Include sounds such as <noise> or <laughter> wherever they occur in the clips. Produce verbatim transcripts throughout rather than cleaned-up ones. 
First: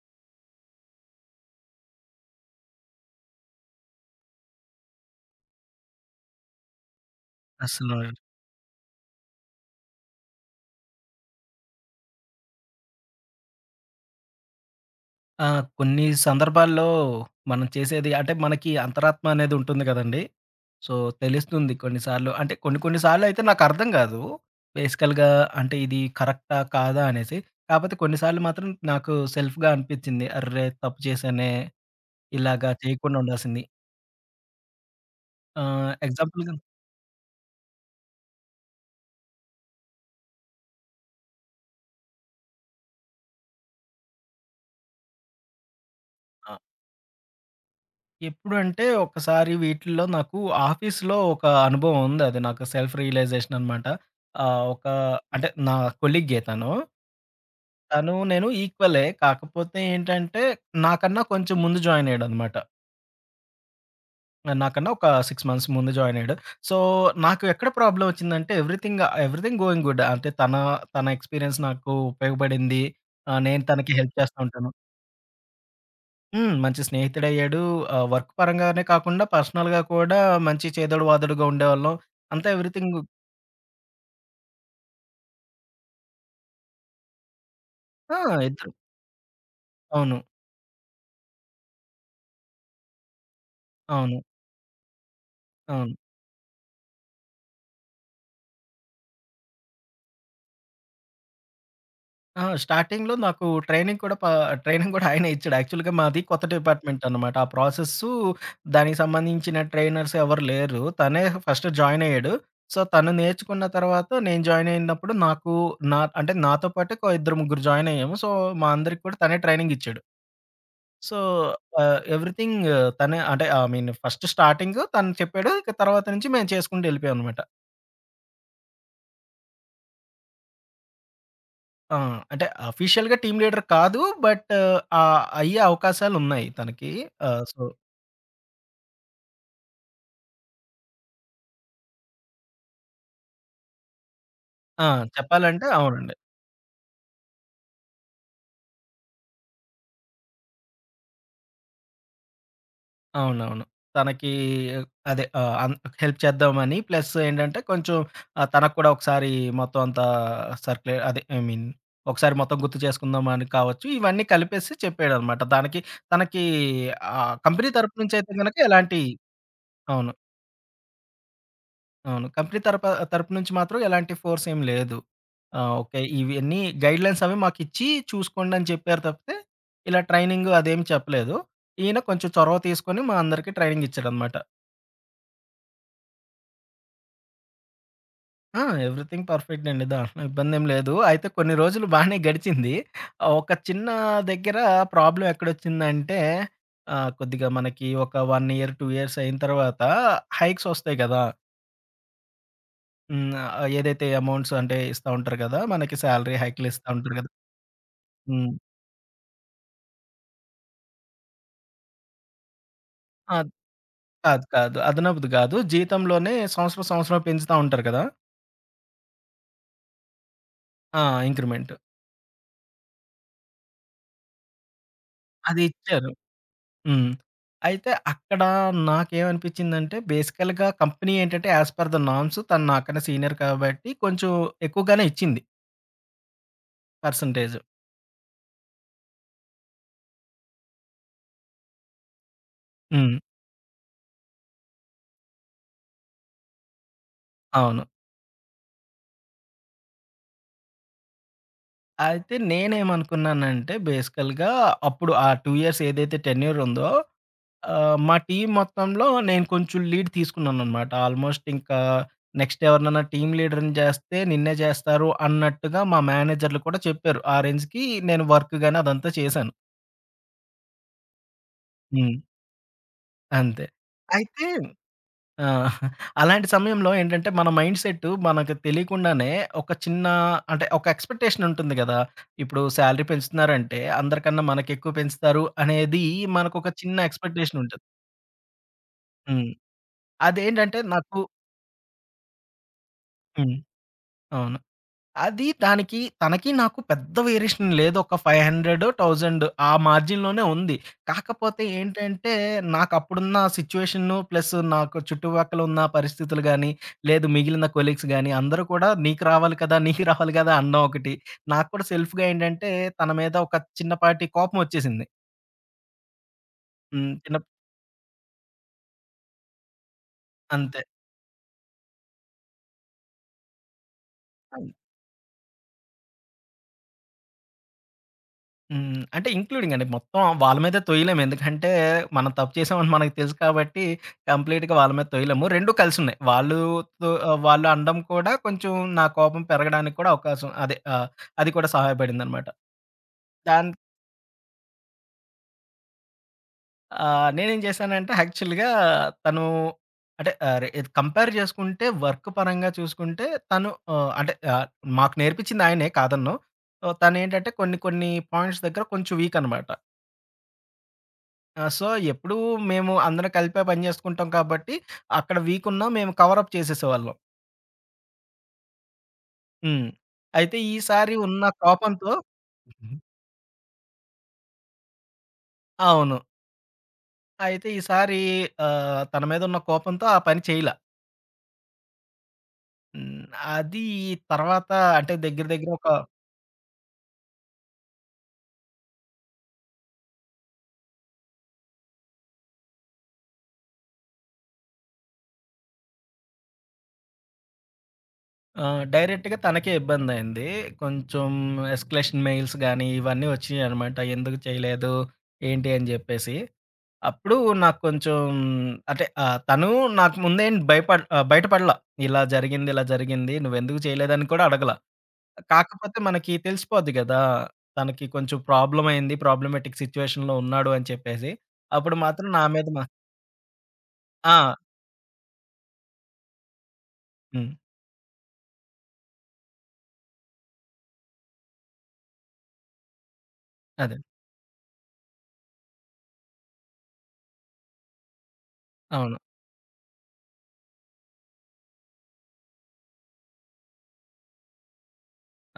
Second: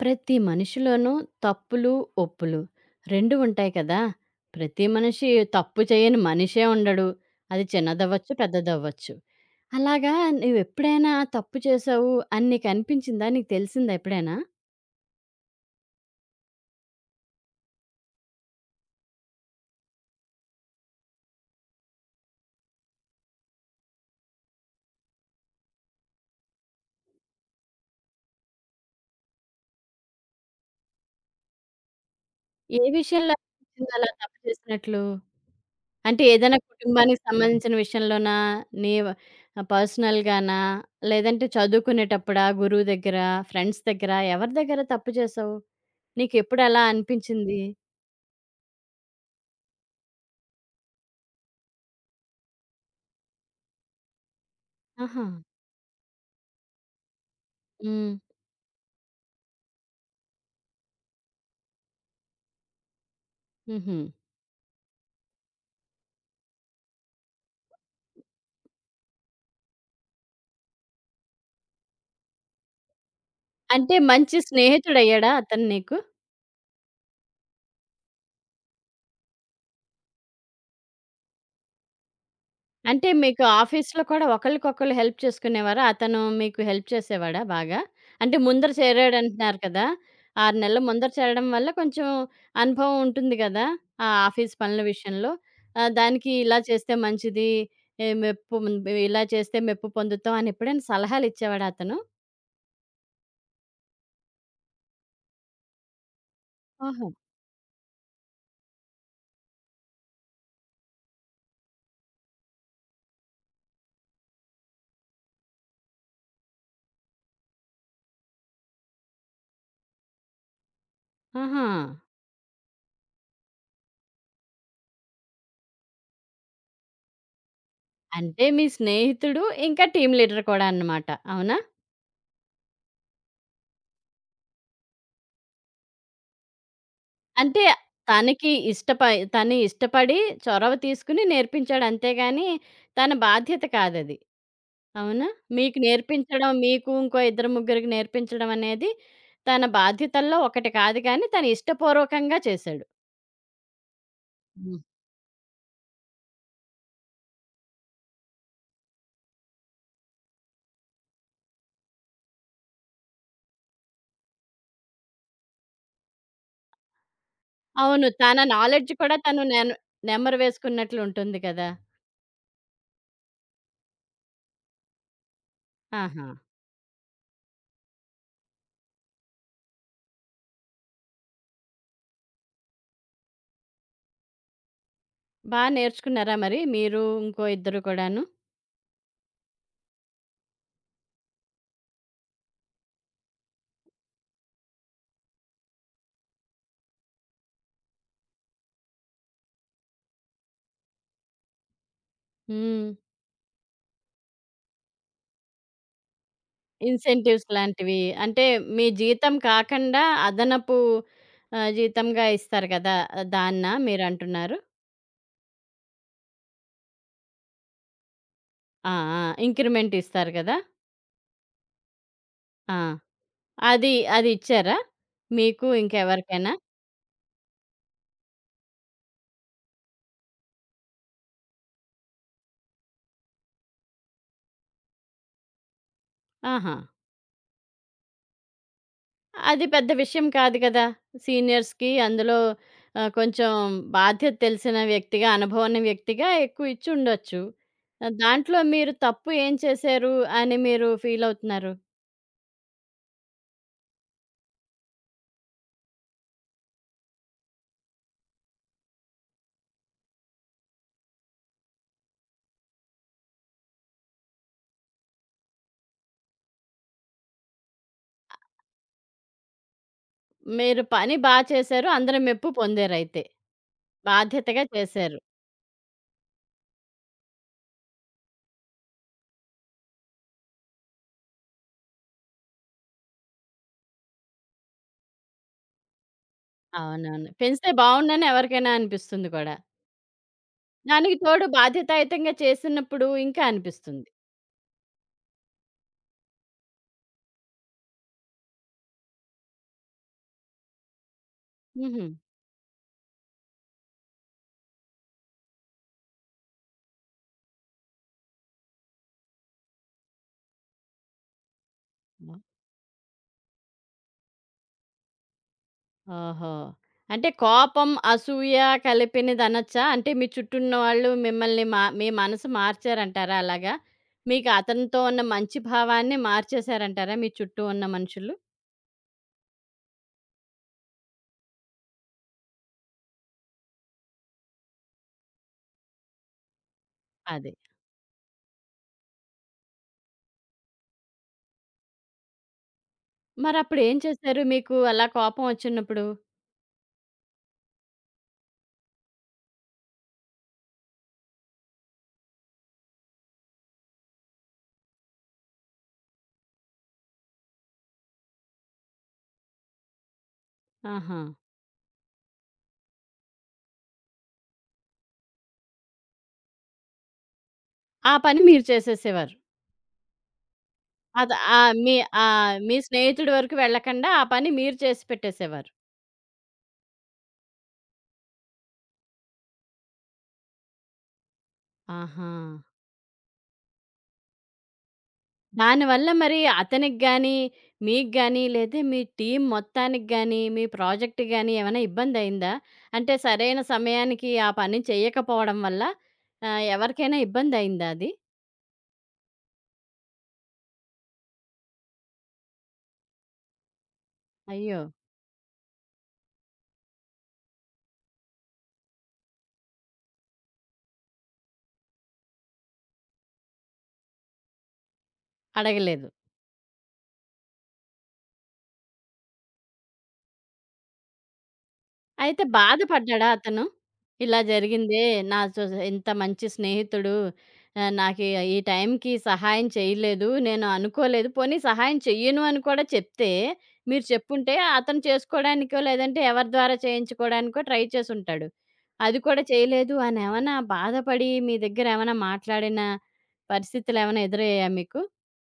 ప్రతి మనిషిలోనూ తప్పులు, ఒప్పులు రెండూ ఉంటాయి కదా! ప్రతి మనిషి తప్పు చేయని మనిషే ఉండడు. అది అసలు చిన్నదవ్వచ్చు, పెద్దదవ్వచ్చు. అలాగా నువ్వెప్పుడైనా తప్పు చేశావు అని నీకనిపించిందా? నీకు తెలిసిందా ఎప్పుడైనా? ఆ! కొన్ని సందర్భాల్లో మనం చేసేది అంటే మనకి అంతరాత్మ అనేది ఉంటుంది కదండీ! సో, తెలుస్తుంది కొన్నిసార్లు. అంటే కొన్ని కొన్ని సార్లయితే నాకర్థం కాదు. బేసికల్‌గా అంటే ఇది కరెక్టా? కాదా? అనేసి. కాపోతే కొన్ని సార్లు మాత్రం నాకు సెల్ఫ్‌గా అనిపిచ్చింది. అర్రే! తప్పు చేశానే, ఇలాగా ఏ చేయకుండా విషయంలో ఉండాల్సింది. అనిపించింది అలా తప్పు చేసినట్లు? ఆహ్, అంటే ఎగ్జాంపుల్‌గా ఏదైనా కుటుంబానికి సంబంధించిన విషయంలోనా? నీవ పర్సనల్‌గానా? లేదంటే చదువుకునేటప్పుడా? గురువు దగ్గర? ఫ్రెండ్స్ దగ్గర? ఎవరి దగ్గర తప్పు చేశావు? ఆ! నీకెప్పుడు అలా అనిపించింది? ఎప్పుడంటే ఒకసారి వీటిల్లో నాకు ఆఫీస్‌లో ఒక అనుభవం ఉంది. అది నాకు సెల్ఫ్ రియలైజేషన్ అనమాట. ఆహ్, ఒక ఆహా! అంటే నా కొలీగే తను. హ్మ్. తను నేను ఈక్వలే. కాకపోతే ఏంటంటే, నాకన్నా కొంచెం ముందు జాయిన్ అయ్యాడనమాట. హుహు. నాకన్నా ఒక ఆరు మంత్స్ ముందు జాయిన్ అయ్యాడు. సో, నాకు ఎక్కడ ప్రాబ్లమ్ వచ్చిందంటే, ఎవ్రీథింగ్ ఎవ్రీథింగ్ గోయింగ్ గుడ్. అంటే తన, తన ఎక్స్‌పీరియన్స్ నాకు ఉపయోగపడింది. ఆహ్, నేను తనకి అంటే హెల్ప్ మంచి చేస్తా ఉంటాను. స్నేహితుడయ్యాడా అతను నీకు? హ్మ్. మంచి స్నేహితుడయ్యాడు. ఆహ్, వర్క్ పరంగానే కాకుండా పర్సనల్‌గా కూడా మంచి చేదోడు వాదోడుగా ఉండేవాళ్ళం. అంతా ఎవ్రీథింగ్. అంటే మీకు ఆఫీస్‌లో కూడా ఒకళ్ళకొకళ్ళు హెల్ప్ చేసుకునేవారా? అతను మీకు హెల్ప్ చేసేవాడా బాగా? ఆ! అంటే ముందర ఇద్దరం. చేరాడంటున్నారు కదా! అవును. ఆరు నెలల ముందర చేరడం వల్ల కొంచెం అనుభవం ఉంటుంది కదా! ఆ అవును. ఆఫీస్ పనుల విషయంలో. ఆహ్, అవును. దానికి ఇలా చేస్తే మంచిది. ఏ మెప్పు ఇలా చేస్తే మెప్పు పొందుతాం అని ఎప్పుడైనా సలహాలు ఇచ్చేవాడా అతను? ఆ! స్టార్టింగ్‌లో నాకు ట్రైనింగ్ కూడా ప ట్రైనింగ్ కూడా ఆయనే ఇచ్చాడు. యాక్చువల్‌గా మాది కొత్త డిపార్ట్‌మెంట్ ఆహా! అనమాట. ఆ ప్రాసెస్సు దానికి సంబంధించిన ట్రైనర్స్ ఎవరు లేరు. తనే ఫస్ట్ జాయిన్ అయ్యాడు. సో, తను నేర్చుకున్న తర్వాత నేను జాయిన్ అయినప్పుడు నాకు నా అంటే నాతో పాటు ఇంకో ఇద్దరు ముగ్గురు జాయిన్ అయ్యాము. సో, మా అందరికి కూడా తనే ట్రైనింగ్ ఇచ్చాడు. సో, ఆహా! ఆహ్, ఎవ్రీథింగ్ తనే అంటే ఐ మీన్ ఫస్ట్ స్టార్టింగు తను చెప్పాడు. ఇక తర్వాత నుంచి మేము చేసుకుంటూ వెళ్ళిపోయామనమాట. అంటే మీ స్నేహితుడు ఇంకా టీమ్ లీడర్ కూడా అన్నమాట. అవునా? ఆ! అంటే అఫీషియల్‌గా టీమ్ లీడర్ కాదు. బట్ ఆహ్, అయ్యే అవకాశాలున్నాయి తనకి. ఆహ్, సో అంటే తనకి ఇష్టపై తను ఇష్టపడి చొరవ తీసుకుని నేర్పించాడు అంతేగాని తన బాధ్యత కాదది. ఆ! అవునా? చెప్పాలంటే మీకు అవునండి. నేర్పించడం మీకు ఇంకో ఇద్దరు ముగ్గురికి నేర్పించడం అనేది తన బాధ్యతల్లో ఒకటి కాదు కానీ తను ఇష్టపూర్వకంగా చేశాడు. అవునవును. తనకి హ్మ్. అదే ఆహ్, అన్ హెల్ప్ చేద్దామని ప్లస్ ఏంటంటే కొంచెం ఆహ్, తనకు కూడా ఒకసారి మొత్తం అంతా సర్క్లే అదే ఐ మీన్ ఒకసారి మొత్తం గుర్తు చేసుకుందాం అని కావచ్చు. ఇవన్నీ కలిపేసి చెప్పాడనమాట. దానికి తనకి ఆహ్, కంపెనీ తరపు అవును. నుంచి అయితే తన గనక నాలెడ్జ్ ఎలాంటి కూడా తను నెన్ అవును. నెమరు వేసుకున్నట్లు ఉంటుంది కదా! అవును. కంపెనీ తరప తరపు నుంచి మాత్రం ఎలాంటి ఫోర్స్ ఏం లేదు. ఆ! ఓకే. ఆహా! ఇవన్నీ గైడ్‌లైన్స్ అవి మాకిచ్చి చూసుకోండి అని చెప్పారు తప్పితే, ఇలా ట్రైనింగ్ అదేమి చెప్పలేదు. ఈయన కొంచెం చొరవ తీసుకొని మా అందరికి ట్రైనింగ్ ఇచ్చాడనమాట. బా నేర్చుకున్నారా మరి మీరు ఇంకో ఇద్దరు కూడాను? ఆ! ఎవ్రీథింగ్ పర్ఫెక్ట్ అండి. దాంట్లో ఇబ్బందేం లేదు. అయితే కొన్ని రోజులు బానే గడిచింది. ఆ, ఒక చిన్న దగ్గర ప్రాబ్లమ్ ఎక్కడొచ్చిందంటే ఆహ్, కొద్దిగా మనకి ఒక 1 ఇయర్, రెండు ఇయర్స్ అయిన తర్వాత హైక్స్ ఒస్తాయి గదా! హ్మ్. హ్మ్. ఏదైతే అమౌంట్స్ అంటే ఇస్తా ఉంటారు గదా! మనకి సాలరీ హైక్‌లు ఇస్తా ఉంటారు గదా! ఇన్సెంటివ్స్ లాంటివి. అంటే హ్మ్. మీ జీతం కాకండా అదనపు ఆహ్, జీతంగా ఇస్తారు కదా! అద్ దాన్నా కాదు. మీరంటున్నారు? కాదు. అదనపుది గాదు. జీతంలోనే సంవత్సరం, సంవత్సరం పెంచుతా ఉంటారు కదా! ఆ! ఆ! ఇంక్రిమెంట్ ఇస్తారు కదా! ఆ! ఇంక్రిమెంట్. ఆ! అది అది ఇచ్చారా? అది మీకు ఇచ్చారు. ఇంకెవరికైనా? హ్మ్. అయితే అక్కడ నాకేమనిపించిందంటే బేసికల్‌గా కంపెనీ ఏంటంటే యాస్ పర్ ద నార్మ్స్ తను నాకన్నా సీనియర్ కాబట్టి కొంచెం ఎక్కువగానే ఇచ్చింది ఆహా! పర్సెంటేజ్. అది పెద్ద విషయం కాదు కదా! సీనియర్స్‌కి అందులో ఆహ్, హ్మ్. కొంచెం బాధ్యత తెలిసిన వ్యక్తిగా, అనుభవం ఉన్న వ్యక్తిగా ఎక్కువ ఇచ్చుండొచ్చు. అవును. దాంట్లో మీరు తప్పు ఏం చేశారు అని మీరు ఫీలవుతున్నారు? అయితే నేనేమనుకున్నానంటే బేసికల్‌గా అప్పుడు ఆ రెండు ఇయర్స్ ఏదైతే టెన్యూర్ ఉందో ఆహ్, మా టీమ్ మొత్తంలో నేను కొంచెం లీడ్ తీసుకున్నాననమాట. ఆల్మోస్ట్ ఇంకా నెక్స్ట్ ఎవరినైనా టీమ్ లీడర్‌ని చేస్తే నిన్నే చేస్తారు అన్నట్టుగా మా మేనేజర్లు కూడా చెప్పారు. ఆ రేంజ్‌కి నేను వర్క్ గాని అదంతా చేశాను. మీరు పని బా చేశారు. హ్మ్. అందరి మెప్పు పొందారయితే. అంతే. అయితే బాధ్యతగా చేశారు. ఆ! అలాంటి సమయంలో ఏంటంటే, మన మైండ్ సెట్టు మనకు తెలియకుండానే ఒక చిన్న అంటే, ఒక ఎక్స్‌పెక్టేషన్ ఉంటుంది గదా! ఇప్పుడు సాలరీ పెంచుతున్నారంటే, అందరికన్నా మనకెక్కువ పెంచుతారు అనేది మనకొక చిన్న అవునవును. ఎక్స్‌పెక్టేషన్ పెంచితే ఉంటది. బావుండని ఎవరికైనా అనిపిస్తుంది హ్మ్. కూడా. అదేంటంటే దానికి నాకు తోడు బాధ్యతాయుతంగా చేసినప్పుడు ఇంకా హ్మ్. అనిపిస్తుంది. అవును. అది దానికి తనకి నాకు పెద్ద వేరియేషన్ లేదు. ఒక ఐదు వందలు, వెయ్యి ఆ మార్జిన్‌లోనే ఉంది. కాకపోతే హుహు. ఏంటంటే, నాకప్పుడున్న సిట్యుయేషను ప్లస్ నాకు చుట్టుపక్కల ఉన్న పరిస్థితులు గాని, లేదు మిగిలిన కొలీగ్స్ గాని, అందరూ కూడా "నీకు రావాలి కదా! నీకు రావాలి కదా!" అనడం ఒకటి. నాకు కూడా సెల్ఫ్‌గా ఏంటంటే, తన మీద ఒక చిన్నపాటి కోపమొచ్చేసింది. ఓహో! హ్మ్. అంటే చిన్న కోపం, అసూయ కలిపినదనొచ్చా? అంటే మీ చుట్టూ అంతే. ఉన్నవాళ్ళు మిమ్మల్ని మా మీ మనసు మార్చారంటారా అలాగా? మీకు అతనితో ఉన్న మంచి భావాన్ని మార్చేశారంటారా మీ చుట్టూ ఉన్న మనుషులు? హ్మ్. అంటే ఇంక్లూడింగ్ అండి. మొత్తం వాళ్ళ మీదే తొయ్యలేము. ఎందుకంటే, మనం తప్పు చేసామని మనకు తెలుసు కాబట్టి, కంప్లీట్‌గా వాళ్ళ మీద తొయ్యలేము. రెండూ కలిసున్నాయి. వాళ్ళు తొ ఆహ్, అది. వాళ్ళు అనడం కూడా కొంచెం నా కోపం పెరగడానికి కూడా అవకాశం అదే ఆహ్, అది కూడా సహాయపడిందనమాట. దాన్ మరప్పుడు ఏం చేశారు మీకు అలా కోపం ఒచ్చినప్పుడు? ఆహ్, నేనేం చేశానంటే, యాక్చువల్‌గా తను అంటే ఆహ్, రె కంపేర్ చేసుకుంటే వర్క్ పరంగా చూసుకుంటే తను ఆహ్, అంటే ఆహ్, మాకు నేర్పించింది ఆయనే కాదనను. సో, తనేంటంటే కొన్ని కొన్ని పాయింట్స్ దగ్గర కొంచెం వీక్ అనమాట. ఆహా! ఆ! సో, ఎప్పుడూ మేము అందరం కలిపే పని జేసుకుంటాం కాబట్టి, అక్కడ వీకున్నా మేము కవర్ అప్ చేసేసేవాళ్ళం. ఆ పని మీరు చేసేసేవారు. హ్మ్. అయితే ఈసారి అద ఉన్న ఆహ్, మీ కోపంతో ఆహ్, మీ హుహు. స్నేహితుడి వరకు వెళ్ళకండా ఆ పని మీరు చేసి పెట్టేసేవారు. అవును. అయితే ఈసారి ఆహ్, తన మీద ఉన్న కోపంతో ఆ పని చేయలా. ఆహా! హ్మ్. అది తర్వాత అంటే దగ్గర దగ్గర ఒక దానివల్ల మరి అతనికి గాని, మీకు గాని, లేతే మీ టీమ్ మొత్తానికి గాని, మీ ప్రాజెక్ట్ గాని ఏమైనా ఇబ్బందయిందా? అంటే సరైన సమయానికి ఆ పని చేయకపోవడం వల్ల ఆహ్, ఎవరికైనా ఇబ్బందయిందా అది? ఆహ్, డైరెక్ట్‌గా తనకే ఇబ్బందయింది. కొంచెం ఎస్కలేషన్ మెయిల్స్ గానీ, ఇవన్నీ ఒచ్చినియనమాట. ఎందుకు అయ్యో! చేయలేదు? ఏంటి? అని జెప్పేసి. అప్పుడు నాకు కొంచెం అంటే ఆహ్, తను నాకు ముందేం భయపడ్ ఆహ్, బయటపడల. ఇలా జరిగింది, ఇలా జరిగింది. నువ్వెందుకు చేయలేదని కూడా అడగల. కాకపోతే అడగలేదు. మనకి తెలిసిపోద్ది గదా! తనకి కొంచెం ప్రాబ్లమ్ అయింది. ప్రాబ్లమాటిక్ సిట్యుయేషన్‌లో ఉన్నాడు అని చెప్పేసి. అప్పుడు మాత్రం అయితే నా మీద మా బాధపడ్డాడా అతను? ఇలా ఆ! జరిగిందే నా సొ ఇంత మంచి స్నేహితుడు హ్మ్. ఆహ్, నాకీ ఈ ఈ టైంకి సహాయం చేయలేదు. నేను అనుకోలేదు. పోనీ సహాయం చెయ్యను అని కూడా చెప్తే, అదే. మీరు చెప్పుంటే అతను చేసుకోడానికో, లేదంటే ఎవరి ద్వారా చేయించుకోడానికో ట్రై చేసుంటాడు. అవును. అది కూడా చేయలేదు అనేమన్నా బాధపడి మీ దగ్గరేమన్నా మాట్లాడిన పరిస్థితులేమన్నా ఎదురయ్యాయా మీకు?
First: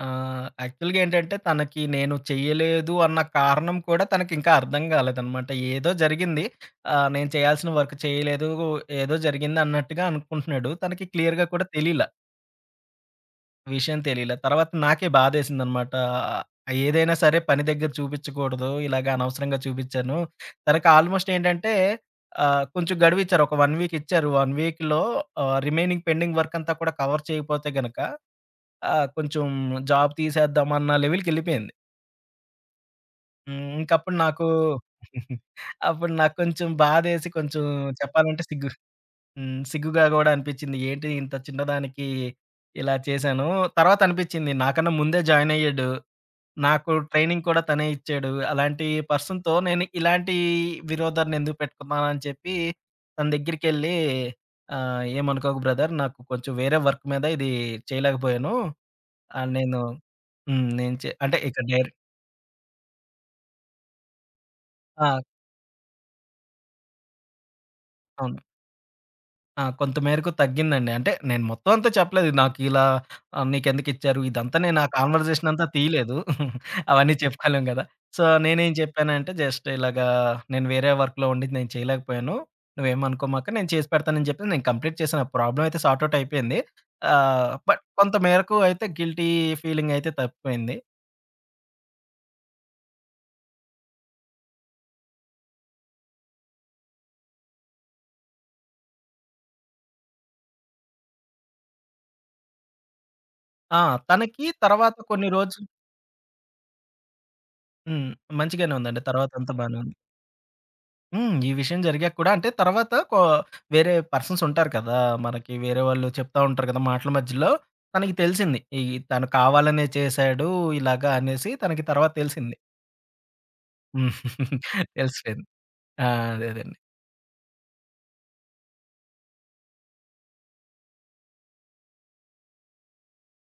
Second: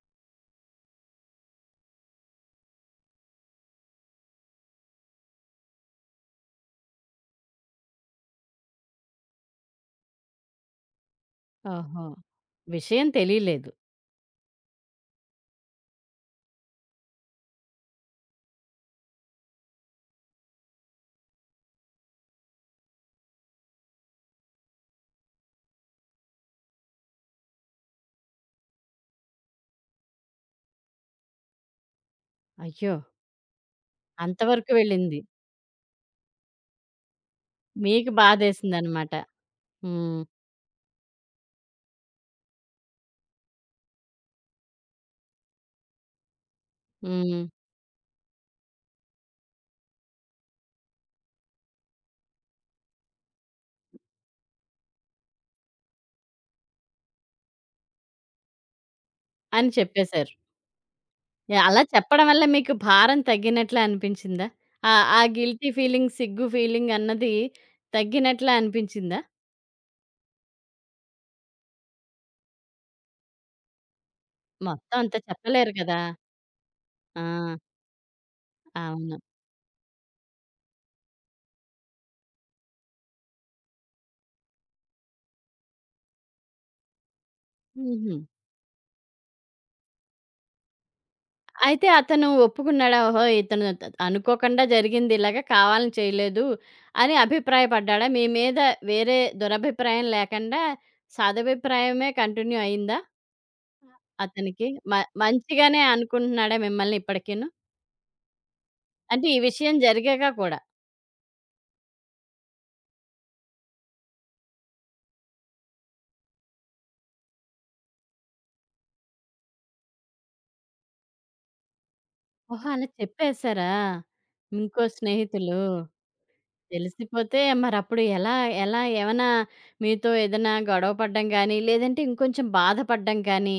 ఆహ్, యాక్చువల్‌గా ఏంటంటే తనకి నేను చేయలేదు అన్న కారణం కూడా తనకింకా అర్థం కాలేదనమాట. ఏదో జరిగింది. ఆహ్, నేను చేయాల్సిన వర్క్ చేయలేదు. ఏదో జరిగింది అన్నట్టుగా అనుకుంటున్నాడు. తనకి క్లియర్‌గా కూడా తెలీల. ఓహో! విషయం తెలీలేదు. విషయం తెలీలా. తర్వాత నాకే బాధేసిందనమాట. ఆహ్, ఏదైనా సరే పని దగ్గర చూపిచ్చకూడదు. ఇలాగ అనవసరంగా చూపిచ్చాను. తనకి ఆల్‌మోస్ట్ ఏంటంటే ఆహ్, కొంచెం గడువిచ్చారు. ఒక 1 వీక్ ఇచ్చారు. ఒక వీక్‌లో ఆహ్, రిమైనింగ్ పెండింగ్ వర్క్ అంతా కూడా కవర్ చేయకపోతే గనక ఆహ్, కొంచెం జాబ్ తీసేద్దామన్న లెవెల్‌కెళ్ళిపోయింది. అయ్యో! హ్మ్. ఇంకప్పుడు నాకు అంతవరకు వెళ్ళింది. <laughs> అప్పుడు నాకు కొంచెం బాధేసి కొంచెం మీకు చెప్పాలంటే సిగ్గు బాధేసిందనమాట. హ్మ్. సిగ్గుగా హ్మ్. గూడా అనిపిచ్చింది. ఏంటి ఇంత చిన్నదానికి ఇలా చేశాను. తర్వాత అనిపిచ్చింది నాకన్నా ముందే జాయిన్ అయ్యాడు. నాకు హ్మ్. ట్రైనింగ్ కూడా తనే ఇచ్చాడు. అలాంటి పర్సన్‌తో నేను ఇలాంటి విరోధాన్ని ఎందుకు పెట్టుకున్నాను అని చెప్పి తన దగ్గరికెళ్ళి ఆహ్, "ఏమనుకోకు బ్రదర్ నాకు కొంచెం వేరే వర్క్ మీద ఇది చేయలేకపోయాను. ఆహ్, అని నేను" చెప్పేశారు. హ్మ్. నేను చే అంటే ఇక యాహ్! అలా డైరెక్ట్ చెప్పడం వల్ల మీకు భారం తగ్గినట్లా అనిపించిందా? ఆ! ఆహ్, ఆ గిల్టీ ఫీలింగ్, సిగ్గు ఫీలింగ్ అన్నది అవును. తగ్గినట్లా అనిపించిందా? ఆ! కొంత మేరకు తగ్గిందండి. అంటే నేను మొత్తం అంతా చెప్పలేదు. నాకిలా ఆహ్, నీకెందుకిచ్చారు? ఇదంతా నేను ఆ మొత్తం అంతా కాన్వర్జేషన్ అంతా చెప్పలేరు కదా! తీయలేదు. అవన్నీ ఆ! చెప్పుకోలేం గదా! సో, నేనేం అవును. చెప్పానంటే జస్ట్ ఇలాగా నేను వేరే వర్క్‌లో ఉండి నేను చేయలేకపోయాను. నువ్వేమనుకోమాక నేను చేసి పెడతానని చెప్పి నేను కంప్లీట్ చేశాను. ఆ ప్రాబ్లమ్ అయితే సార్ట్ ఔట్ అయిపోయింది. ఆహ్, బట్ కొంత హుహు. మేరకు అయితే గిల్టీ ఫీలింగ్ అయితే తప్పిపోయింది. అయితే అతను ఒప్పుకున్నాడా? ఓహో! ఇతను త అనుకోకుండా జరిగింది ఇలాగ, కావాలని చేయలేదు అని అభిప్రాయపడ్డాడా? మీ మీద వేరే దురభిప్రాయం లేకుండా సదభిప్రాయమే కంటిన్యూ అయిందా ఆ! తనకి అతనికి? మ తర్వాత కొన్ని రోజులు మంచిగానే అనుకుంటున్నాడా మిమ్మల్ని ఇప్పటికీను? హ్మ్. మంచిగానే ఉందండి. అంటే ఈ తర్వాతంతా విషయం బానే ఉంది. జరిగాక కూడా. హ్మ్. ఈ విషయం జరిగాక కూడా అంటే తర్వాత కొ వేరే పర్సన్స్ ఉంటారు కదా! మనకి వేరే వాళ్ళు చెప్తా ఉంటారు కదా! మాటల మధ్యలో తనకి తెలిసింది. ఈ తను కావాలనే చేశాడు ఇలాగా అనేసి తనకి తర్వాత తెలిసింది. ఓహో! అలా చెప్పేసారా? హ్మ్. ఇంకో తెలిసిపోయింది. స్నేహితులు. ఆ! అదే అదండి. తెలిసిపోతే మరప్పుడు ఎలా ఎలా ఏమైనా మీతో ఏదైనా గొడవ పడడం గానీ, లేదంటే ఇంకొంచెం బాధపడడం కానీ,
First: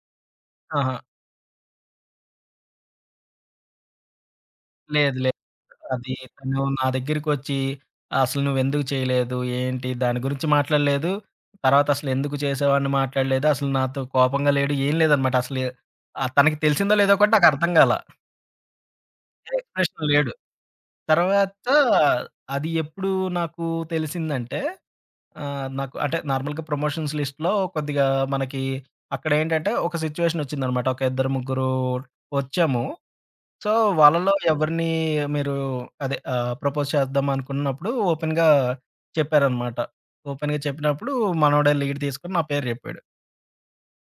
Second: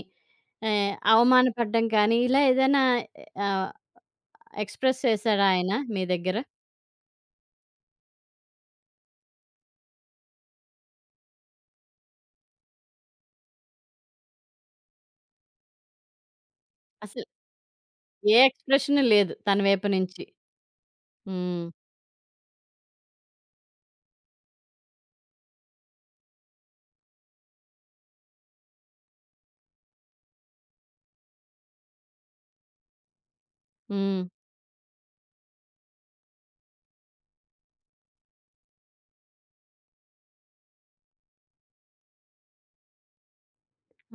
ఆహా! ఆహ్, అవమానపడడం కానీ ఇలా ఏదైనా ఆహ్, ఎక్స్‌ప్రెస్ లేదు. లేదు. చేసాడా ఆయన మీ అది దగ్గర? తను నా దగ్గరికొచ్చి అసలు నువ్వెందుకు చేయలేదు? ఏంటి? దాని గురించి మాట్లాడలేదు. తర్వాత అసలు ఎందుకు చేసావని మాట్లాడలేదు. అసలు నాతో కోపంగా లేడు. ఏం లేదనమాట. అసలు ఆహ్, తనకి తెలిసిందో లేదో అసలు కూడా నాకు అర్థం కాలా. ఏ ఎక్స్‌ప్రెషన్ లేదు తన వైపు ఎక్స్‌ప్రెషన్ నుంచి. లేడు. హ్మ్. తర్వాత అది ఎప్పుడు నాకు తెలిసిందంటే, ఆహ్, నాకు అంటే నార్మల్‌గా ప్రమోషన్స్ లిస్ట్‌లో కొద్దిగా మనకి అక్కడేంటంటే ఒక సిట్యుయేషన్ వచ్చిందనమాట. ఒక ఇద్దరు, ముగ్గురు వచ్చాము. సో, హ్మ్. వాళ్ళలో ఎవరిని మీరు అదే ఆహ్, ప్రపోజ్ చేద్దాం అనుకున్నప్పుడు ఓపెన్‌గా చెప్పారనమాట. ఓపెన్‌గా చెప్పినప్పుడు మనోడే లీడ్ తీసుకొని నా పేరు చెప్పాడు.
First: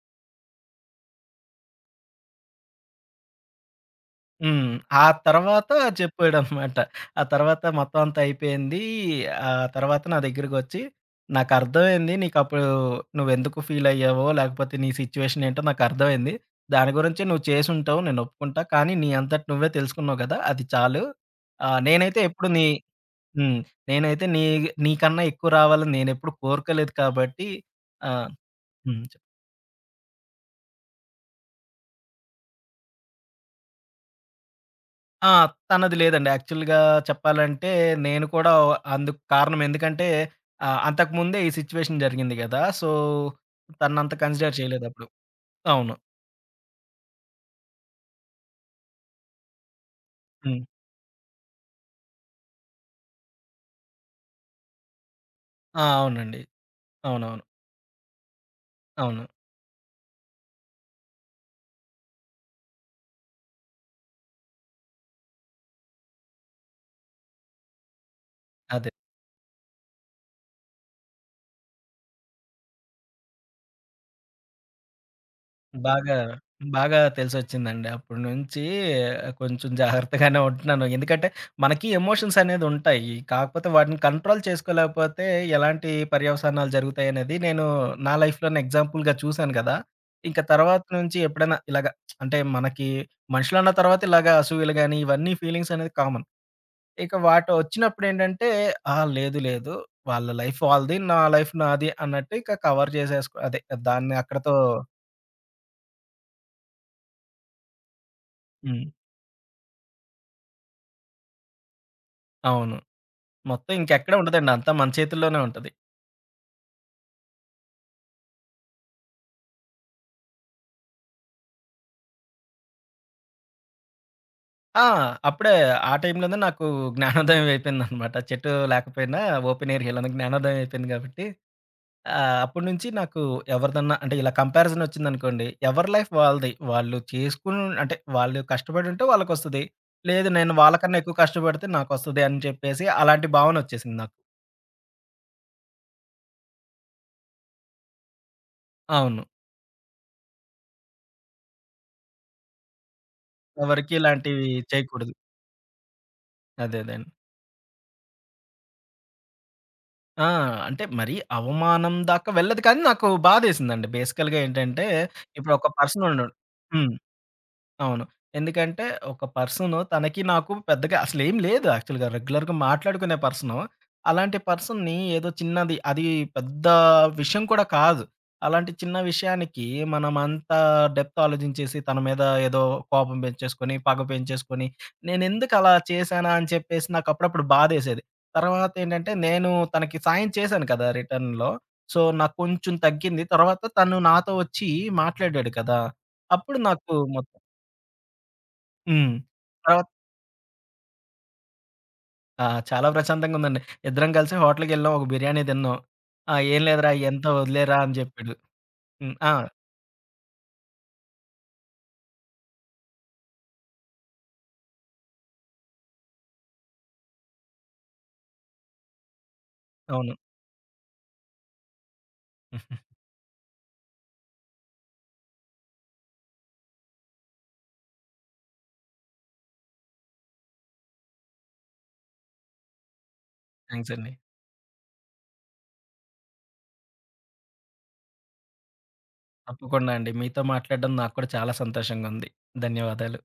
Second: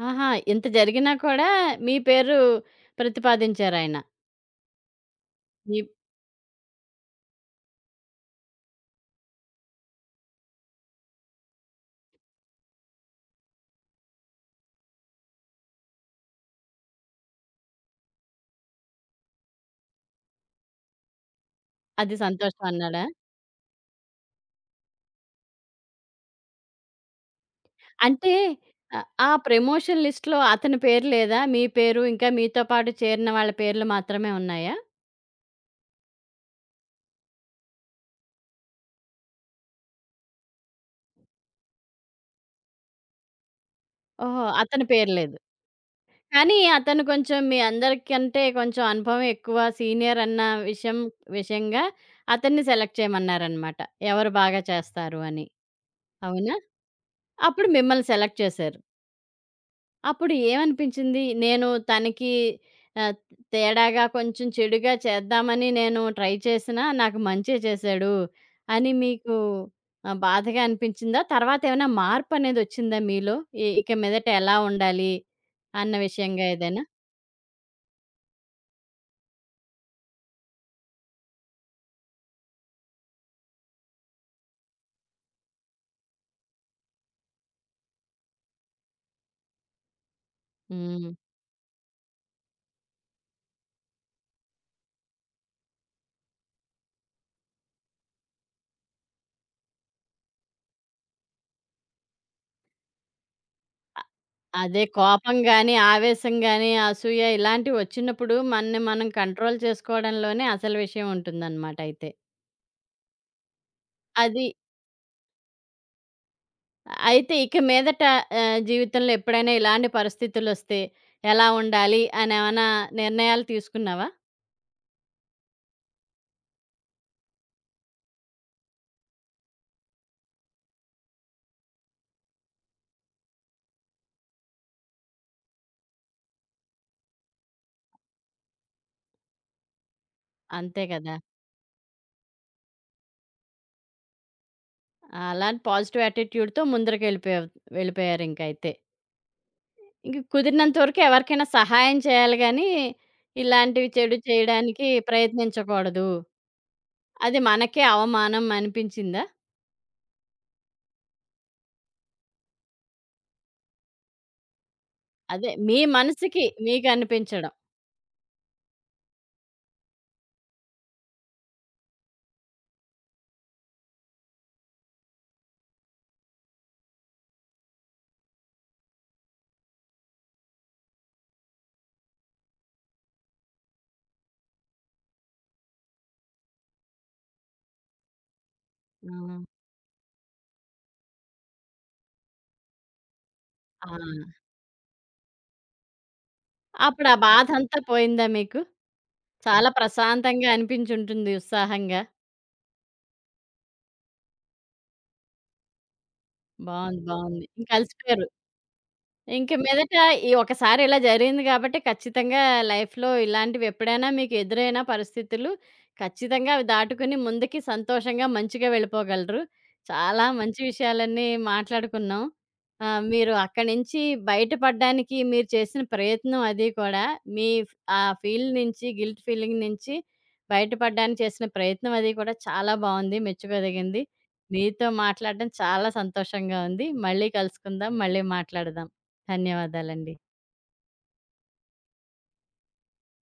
ఆహా! ఇంత జరిగినా కూడా మీ పేరు ప్రతిపాదించారాయన. హ్మ్. ఆ తర్వాత మీ చెప్పాడనమాట. ఆ తర్వాత మొత్తం అంతా అయిపోయింది. ఆ తర్వాత నా దగ్గరికొచ్చి "నాకర్థమైంది. నీకప్పుడు నువ్వెందుకు ఫీలయ్యావో, లేకపోతే నీ సిచ్యువేషన్ ఏంటో నాకర్థమైంది. దాని గురించి నువ్వు చేసుంటావు నేను ఒప్పుకుంటా. కానీ నీ అంతట నువ్వే తెలుసుకున్నావు గదా! అది చాలు. ఆహ్, అది నేనైతే ఎప్పుడు సంతోషం నీ" అన్నాడా? హ్మ్. "నేనైతే నీ నీకన్నా ఎక్కువ రావాలని నేనెప్పుడు కోరుకోలేదు కాబట్టి" ఆహ్, అంటే హ్మ్. ఆహ్, ఆ ప్రమోషన్ లిస్ట్‌లో అతని పేరు లేదా? మీ పేరు ఇంకా మీతో పాటు చేరిన వాళ్ళ పేర్లు మాత్రమే ఉన్నాయా? ఆ! తనది లేదండి. యాక్చువల్‌గా చెప్పాలంటే నేను కూడా అందుకు కారణం ఎందుకంటే ఆహ్, అంతకుముందే ఈ సిట్యుయేషన్ జరిగింది గదా! సో, తనంత ఓహో! కన్సిడర్ అతని చేయలేదప్పుడు. పేరు లేదు. అవును. కానీ అతను కొంచెం మీ అందరికంటే కొంచెం అనుభవం ఎక్కువ సీనియర్ అన్న హ్మ్. విషయం విషయంగా అతన్ని సెలెక్ట్ చేయమన్నారనమాట. ఎవరు బాగా చేస్తారు అని. ఆ! అవునండి. అవునా? అవునవును. అప్పుడు మిమ్మల్ని సెలెక్ట్ చేశారు. అవును. అప్పుడు ఏమనిపించింది? నేను తనకి ఆహ్, తేడాగా కొంచెం చెడుగా చేద్దామని నేను ట్రై చేసినా నాకు మంచే చేశాడు అదే. అని మీకు ఆహ్, బాధగా అనిపించిందా? తర్వాతేమైనా మార్పనేదొచ్చిందా మీలో? ఇ ఇక మీదట ఎలా ఉండాలి అన్న బాగా, విషయంగా ఏదైనా? బాగా తెలిసొచ్చిందండి. అప్పటి నుంచి కొంచెం జాగ్రత్తగానే ఉంటున్నాను. ఎందుకంటే మనకి ఎమోషన్స్ అనేదుంటాయి. కాకపోతే వాటిని కంట్రోల్ చేసుకోలేకపోతే ఎలాంటి పర్యవసానాలు జరుగుతాయనేది నేను నా లైఫ్‌లోనే ఎగ్జాంపుల్‌గా చూశాను కదా! ఇంక తర్వాత హ్మ్. నుంచి ఎప్పుడైనా ఇలాగ అంటే మనకి మనుషులన్న తర్వాత ఇలాగ అసూయలు గాని ఇవన్నీ ఫీలింగ్స్ అనేది కామన్. ఇక వాటొచ్చినప్పుడేంటంటే ఆ! లేదు లేదు. వాళ్ళ లైఫ్ వాళ్ళది. నా లైఫ్ నాది అన్నట్టు ఇక కవర్ చేసేసుకో అదే అ దాన్ని అక్కడితో అదే కోపం గాని, ఆవేశం గాని, అసూయ ఇలాంటివొచ్చినప్పుడు మనని హ్మ్. మనం కంట్రోల్ చేసుకోవడంలోనే అసలు విషయం ఉంటుందనమాట అయితే. అవును. మొత్తం ఇంకెక్కడ అది ఉండదండి. అంతా మన చేతుల్లోనే ఉంటది. అయితే ఇక మీదట ఆహ్, జీవితంలో ఎప్పుడైనా ఇలాంటి పరిస్థితులొస్తే ఎలా ఉండాలి అనేమన్నా నిర్ణయాలు తీసుకున్నావా? ఆ! అప్పుడే ఆ టైంలోనే నాకు జ్ఞానోదయం అయిపోయిందనమాట. చెట్టు లేకపోయినా ఓపెన్ ఏరియాలోనే జ్ఞానోదయం అయిపోయింది కాబట్టి, ఆహ్, అప్పటినుంచి నాకు ఎవరిదన్నా అంటే ఇలా కంపారిజన్ వచ్చిందనుకోండి. ఎవరి లైఫ్ వాళ్ళది. వాళ్ళు చేసుకుని అంటే వాళ్ళు కష్టపడి ఉంటే వాళ్ళకొస్తది. లేదు నేను అంతే వాళ్ళకన్నా ఎక్కువ కదా! కష్టపడితే నాకొస్తది అని చెప్పేసి అలాంటి భావన వచ్చేసింది నాకు. అలాంటి పాజిటివ్ యాటిట్యూడ్‌తో ముందరికెళ్ళిపోయావు వెళ్ళిపోయారింకైతే. ఇంక అయితే అవును. ఇంక కుదిరినంత వరకు ఎవరికైనా సహాయం చేయాలి గానీ, ఇలాంటివి ఎవరికీ చెడు ఇలాంటివి చేయడానికి చేయకూడదు. ప్రయత్నించకూడదు. అదే అదే అండి. అది మనకే అవమానం అనిపించిందా? ఆ! అంటే మరీ అవమానం దాకా వెళ్ళదు కానీ నాకు బాధేసిందండి. బేసికల్‌గా ఏంటంటే అదే ఇప్పుడు ఒక మీ పర్సన్ ఉన్నాడు. మనసుకి హ్మ్. మీకనిపించడం. అవును. ఎందుకంటే ఒక పర్సను తనకి నాకు పెద్దగా అసలేం లేదు యాక్చువల్‌గా. రెగ్యులర్‌గా మాట్లాడుకునే పర్సను. అలాంటి పర్సన్‌ని ఏదో చిన్నది అది పెద్ద విషయం కూడా కాదు. అలాంటి చిన్న విషయానికి మనం అంతా డెప్త్ ఆలోచించేసి తన మీద ఏదో కోపం పెంచేసుకొని, పగ పెంచేసుకొని, నేనెందుకు అలా చేశానా అని చెప్పేసి నాకు అప్పుడప్పుడు బాధేసేది. తర్వాత ఏంటంటే ఆ! నేను తనకి సాయం చేశాను కదా! రిటర్న్‌లో. సో, నాకు కొంచెం తగ్గింది. తర్వాత ఆ! తను నాతో వచ్చి మాట్లాడాడు కదా! అప్పుడు నాకు అప్పుడు ఆ మొ బాధంతా పోయిందా మీకు? హ్మ్. చాలా తర్వాత ప్రశాంతంగా అనిపించుంటుంది ఉత్సాహంగా. ఆ! చాలా ప్రశాంతంగా ఉందండి. ఇద్దరం కలిసి హోటల్‌కెళ్ళాం. ఒక బిర్యానీ తిన్నాం. ఆ! "ఏం లేదురా బావుంది. అయ్యంతా బావుంది. ఇంక వదిలేరా" అని అలసిపోయారు. చెప్పాడు. హ్మ్. ఆ! ఇంక మీదట ఈ ఒకసారి ఇలా జరిగింది కాబట్టి ఖచ్చితంగా లైఫ్‌లో ఇలాంటివి ఎప్పుడైనా మీకు ఎదురైన పరిస్థితులు, ఖచ్చితంగా అవి దాటుకొని ముందుకి సంతోషంగా మంచిగా వెళ్ళిపోగలరు. అవును. చాలా మంచి విషయాలన్నీ మాట్లాడుకున్నాం. ఆహ్, మీరు అక్కడి నుంచి బయటపడడానికి మీరు చేసిన ప్రయత్నం అది కూడా, మీ ఫ్ ఆ ఫీల్ నుంచి గిల్ట్ ఫీలింగ్ నుంచి బయటపడడానికి చేసిన ప్రయత్నం అది కూడా చాలా బావుంది. థాంక్స్ మెచ్చుకోదగింది. అండి. మీతో మాట్లాడడం చాలా సంతోషంగా ఉంది. మళ్ళీ కలుసుకుందాం. మళ్ళీ మాట్లాడదాం. తప్పకుండా అండి. ధన్యవాదాలండి. మీతో మాట్లాడడం నాకు కూడా చాలా సంతోషంగా ఉంది. ధన్యవాదాలు.